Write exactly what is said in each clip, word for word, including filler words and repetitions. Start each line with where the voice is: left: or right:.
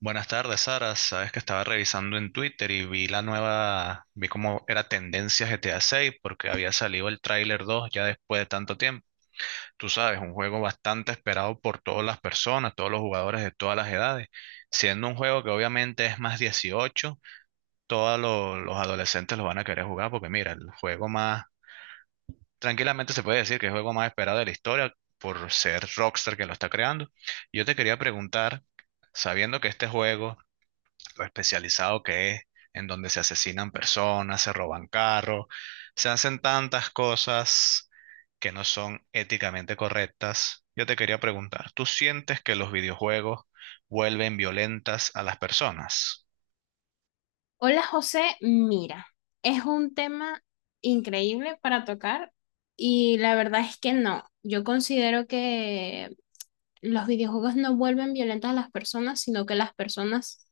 right: Buenas tardes, Sara. Sabes que estaba revisando en Twitter y vi la nueva, vi cómo era tendencia G T A seis porque había salido el tráiler dos ya después de tanto tiempo. Tú sabes, un juego bastante esperado por todas las personas, todos los jugadores de todas las edades, siendo un juego que obviamente es más dieciocho, todos lo- los adolescentes lo van a querer jugar porque mira, el juego más, tranquilamente se puede decir que es el juego más esperado de la historia por ser Rockstar que lo está creando. Yo te quería preguntar, sabiendo que este juego especializado que es, en donde se asesinan personas, se roban carros, se hacen tantas cosas que no son éticamente correctas. Yo te quería preguntar, ¿tú sientes que los videojuegos vuelven violentas a las personas?
left: Hola José, mira, es un tema increíble para tocar y la verdad es que no, yo considero que los videojuegos no vuelven violentas a las personas, sino que las personas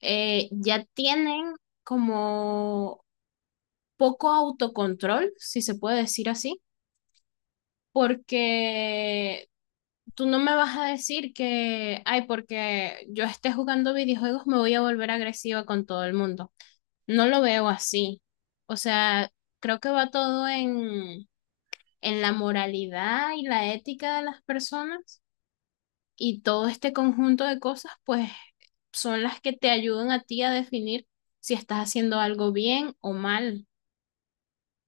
left: eh, ya tienen como poco autocontrol, si se puede decir así, porque tú no me vas a decir que, ay, porque yo esté jugando videojuegos me voy a volver agresiva con todo el mundo. No lo veo así. O sea, creo que va todo en, en la moralidad y la ética de las personas y todo este conjunto de cosas, pues son las que te ayudan a ti a definir si estás haciendo algo bien o mal.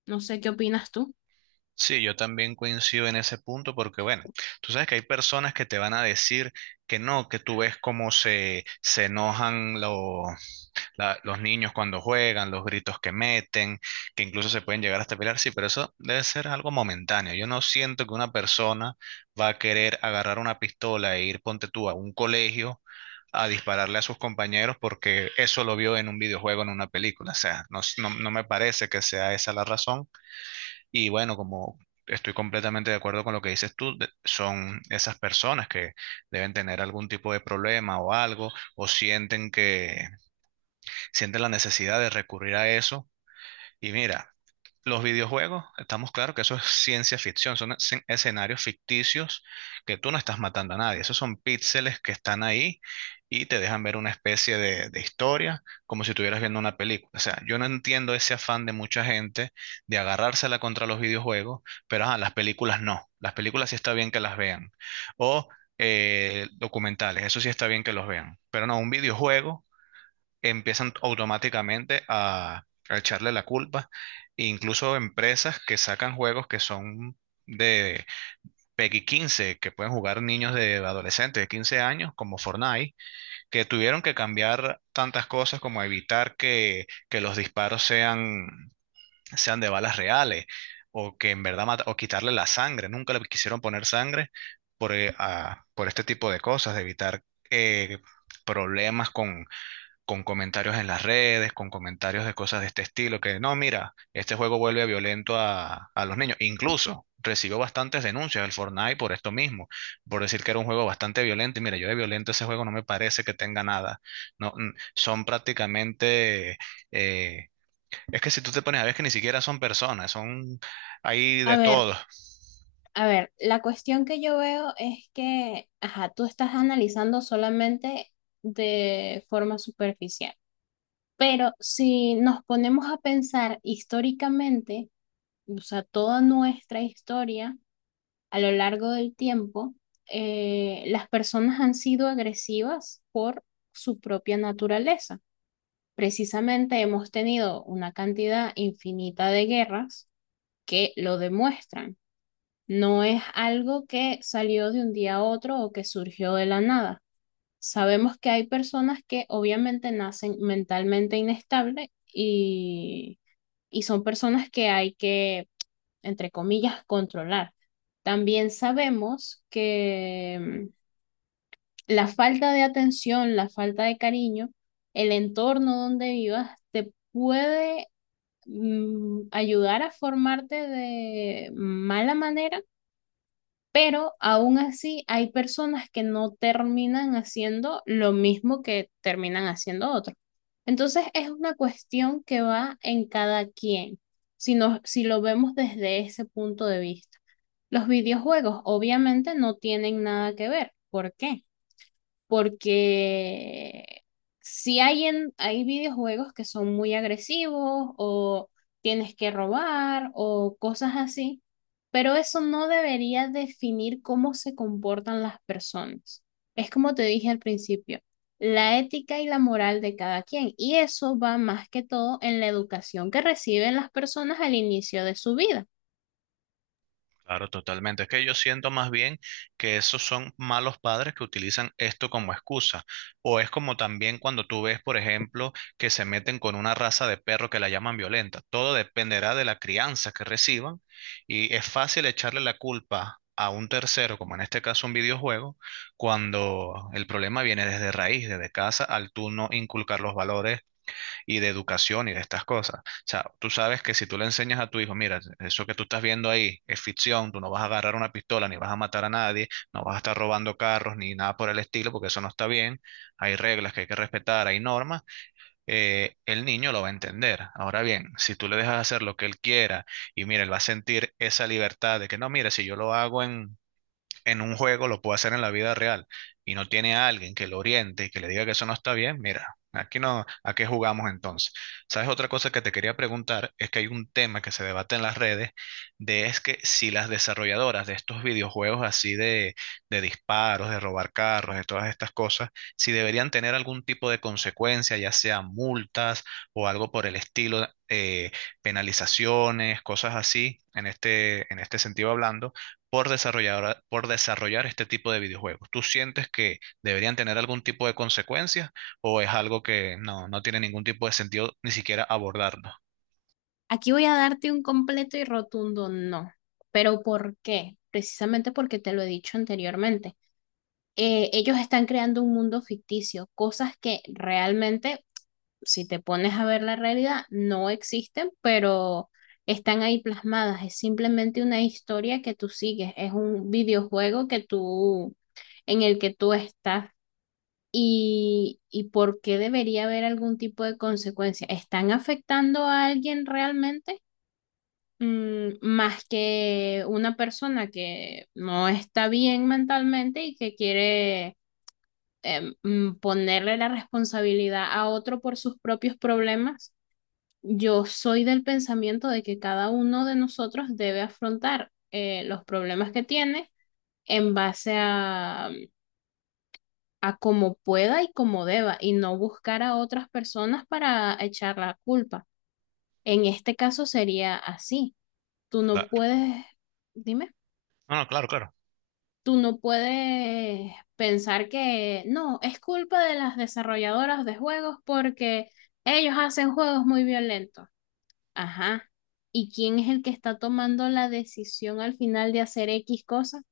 left: No sé qué opinas tú.
right: Sí, yo también coincido en ese punto porque, bueno, tú sabes que hay personas que te van a decir que no, que tú ves cómo se, se enojan los la- los niños cuando juegan, los gritos que meten, que incluso se pueden llegar hasta pelear, sí, pero eso debe ser algo momentáneo. Yo no siento que una persona va a querer agarrar una pistola e ir, ponte tú, a un colegio a dispararle a sus compañeros porque eso lo vio en un videojuego, en una película. O sea, no, s- no, no me parece que sea esa la razón. Y bueno, como... Estoy completamente de acuerdo con lo que dices tú. de- Son esas personas que deben tener algún tipo de problema o algo, o sienten que, siente la necesidad de recurrir a eso. Y mira, los videojuegos, estamos claros que eso es ciencia ficción, son escen- escenarios ficticios que tú no estás matando a nadie, esos son píxeles que están ahí y te dejan ver una especie de, de historia como si estuvieras viendo una película. O sea, yo no entiendo ese afán de mucha gente de agarrársela contra los videojuegos, pero ajá, las películas no, las películas sí está bien que las vean. O eh, documentales, eso sí está bien que los vean, pero no, un videojuego empiezan automáticamente a, a echarle la culpa. E incluso empresas que sacan juegos que son de PEGI quince que pueden jugar niños de adolescentes de quince años, como Fortnite, que tuvieron que cambiar tantas cosas como evitar que, que los disparos sean, sean de balas reales o que en verdad mata- o quitarle la sangre. Nunca le quisieron poner sangre por, eh, a- por este tipo de cosas, de evitar eh, problemas con, con comentarios en las redes, con comentarios de cosas de este estilo, que no, mira, este juego vuelve violento a, a los niños. Incluso recibió bastantes denuncias el Fortnite por esto mismo, por decir que era un juego bastante violento. Y mira, yo de violento ese juego no me parece que tenga nada. No, mm, son prácticamente, eh, es que si tú te pones a ver es que ni siquiera son personas, son ahí
left: A
right: de
left: ver,
right: todo.
left: a ver, la cuestión que yo veo es que, ajá, tú estás analizando solamente de forma superficial, pero si nos ponemos a pensar históricamente, o sea, toda nuestra historia a lo largo del tiempo, eh, las personas han sido agresivas por su propia naturaleza. Precisamente hemos tenido una cantidad infinita de guerras que lo demuestran. No es algo que salió de un día a otro o que surgió de la nada. Sabemos que hay personas que obviamente nacen mentalmente inestables y, y son personas que hay que, entre comillas, controlar. También sabemos que mm, la falta de atención, la falta de cariño, el entorno donde vivas te puede, mm, ayudar a formarte de mala manera, pero aún así hay personas que no terminan haciendo lo mismo que terminan haciendo otros. Entonces es una cuestión que va en cada quien, si, nos, si lo vemos desde ese punto de vista. Los videojuegos obviamente no tienen nada que ver. ¿Por qué? Porque si hay, en, hay videojuegos que son muy agresivos o tienes que robar o cosas así, pero eso no debería definir cómo se comportan las personas. Es como te dije al principio, la ética y la moral de cada quien, y eso va más que todo en la educación que reciben las personas al inicio de su vida.
right: Claro, totalmente. Es que yo siento más bien que esos son malos padres que utilizan esto como excusa. O es como también cuando tú ves, por ejemplo, que se meten con una raza de perro que la llaman violenta. Todo dependerá de la crianza que reciban y es fácil echarle la culpa a un tercero, como en este caso un videojuego, cuando el problema viene desde raíz, desde casa, al tú no inculcar los valores y de educación y de estas cosas. O sea, tú sabes que si tú le enseñas a tu hijo, mira, eso que tú estás viendo ahí es ficción, tú no vas a agarrar una pistola ni vas a matar a nadie, no vas a estar robando carros ni nada por el estilo, porque eso no está bien, hay reglas que hay que respetar, hay normas, eh, el niño lo va a entender. Ahora bien, si tú le dejas hacer lo que él quiera y mira, él va a sentir esa libertad de que no, mira, si yo lo hago en en un juego lo puede hacer en la vida real y no tiene a alguien que lo oriente y que le diga que eso no está bien, mira, aquí no, ¿a qué jugamos entonces? ¿Sabes? Otra cosa que te quería preguntar es que hay un tema que se debate en las redes de es que si las desarrolladoras de estos videojuegos así de, de disparos, de robar carros, de todas estas cosas, si deberían tener algún tipo de consecuencia, ya sea multas o algo por el estilo, eh, penalizaciones, cosas así, en este, en este sentido hablando por desarrollar, por desarrollar este tipo de videojuegos? ¿Tú sientes que deberían tener algún tipo de consecuencias o es algo que no, no tiene ningún tipo de sentido ni siquiera abordarlo?
left: Aquí voy a darte un completo y rotundo no. ¿Pero por qué? Precisamente porque te lo he dicho anteriormente. Eh, ellos están creando un mundo ficticio, cosas que realmente, si te pones a ver la realidad, no existen, pero están ahí plasmadas. Es simplemente una historia que tú sigues, es un videojuego que tú, en el que tú estás. ¿Y, y por qué debería haber algún tipo de consecuencia? ¿Están afectando a alguien realmente? Mm, más que una persona que no está bien mentalmente y que quiere, em, mm, ponerle la responsabilidad a otro por sus propios problemas, yo soy del pensamiento de que cada uno de nosotros debe afrontar eh, los problemas que tiene en base a, a cómo pueda y cómo deba y no buscar a otras personas para echar la culpa. En este caso sería así. Tú no
right: Claro.
left: puedes, dime.
right: No, no, claro, claro.
left: Tú no puedes pensar que no, es culpa de las desarrolladoras de juegos porque ellos hacen juegos muy violentos. Ajá. ¿Y quién es el que está tomando la decisión al final de hacer X cosa?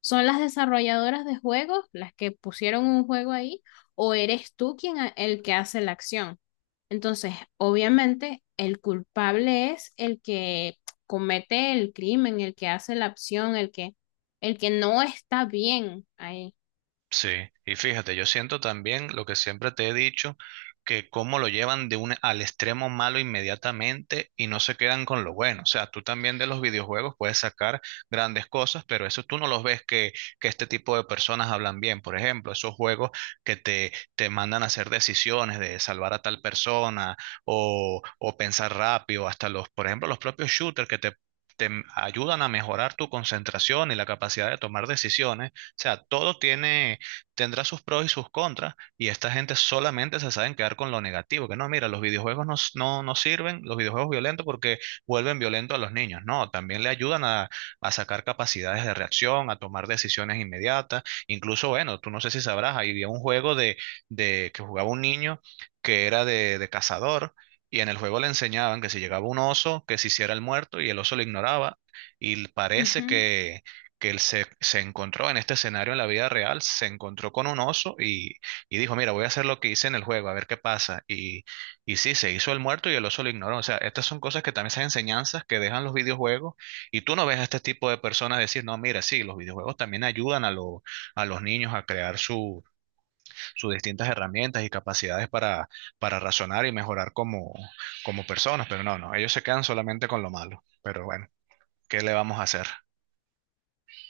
left: ¿Son las desarrolladoras de juegos las que pusieron un juego ahí o eres tú quien ha- el que hace la acción? Entonces, obviamente, el culpable es el que comete el crimen, el que hace la acción, el que, el que no está bien ahí.
right: Sí, y fíjate, yo siento también lo que siempre te he dicho, que cómo lo llevan de un al extremo malo inmediatamente y no se quedan con lo bueno. O sea, tú también de los videojuegos puedes sacar grandes cosas, pero eso tú no los ves que, que este tipo de personas hablan bien. Por ejemplo, esos juegos que te, te mandan a hacer decisiones de salvar a tal persona o, o pensar rápido, hasta los, por ejemplo, los propios shooters que te te ayudan a mejorar tu concentración y la capacidad de tomar decisiones. O sea, todo tiene tendrá sus pros y sus contras, y esta gente solamente se saben quedar con lo negativo, que no, mira, los videojuegos no, s- no, no sirven, los videojuegos violentos porque vuelven violentos a los niños, no, también le ayudan a, a sacar capacidades de reacción, a tomar decisiones inmediatas, incluso, bueno, tú no sé si sabrás, había un juego de, de que jugaba un niño que era de, de cazador. Y en el juego le enseñaban que si llegaba un oso, que se hiciera el muerto y el oso lo ignoraba. Y parece
left: Ujú.
right: que, que él se, se encontró en este escenario en la vida real, se encontró con un oso y, y dijo, mira, voy a hacer lo que hice en el juego, a ver qué pasa. Y, y sí, se hizo el muerto y el oso lo ignoró. O sea, estas son cosas que también son enseñanzas que dejan los videojuegos y tú no ves a este tipo de personas decir, no, mira, sí, los videojuegos también ayudan a, lo- a los niños a crear su, sus distintas herramientas y capacidades para, para razonar y mejorar como, como personas, pero no, no, ellos se quedan solamente con lo malo. Pero bueno, ¿qué le vamos a hacer?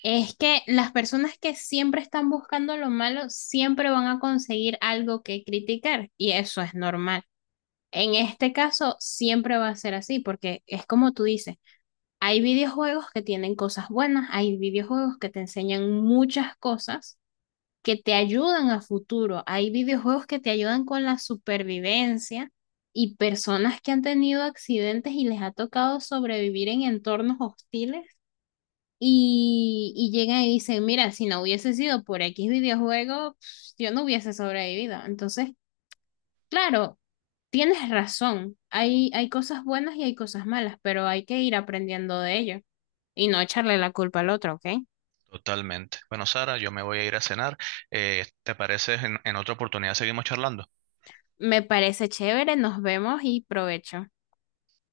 left: Es que las personas que siempre están buscando lo malo siempre van a conseguir algo que criticar y eso es normal. En este caso, siempre va a ser así porque es como tú dices. Hay videojuegos que tienen cosas buenas, hay videojuegos que te enseñan muchas cosas que te ayudan a futuro, hay videojuegos que te ayudan con la supervivencia y personas que han tenido accidentes y les ha tocado sobrevivir en entornos hostiles y, y llegan y dicen, mira, si no hubiese sido por X videojuego, pf, yo no hubiese sobrevivido. Entonces, claro, tienes razón, hay, hay cosas buenas y hay cosas malas, pero hay que ir aprendiendo de ello y no echarle la culpa al otro, ¿ok?
right: Totalmente. Bueno, Sara, yo me voy a ir a cenar. Eh, ¿te parece en en otra oportunidad seguimos charlando?
left: Me parece chévere, nos vemos y provecho.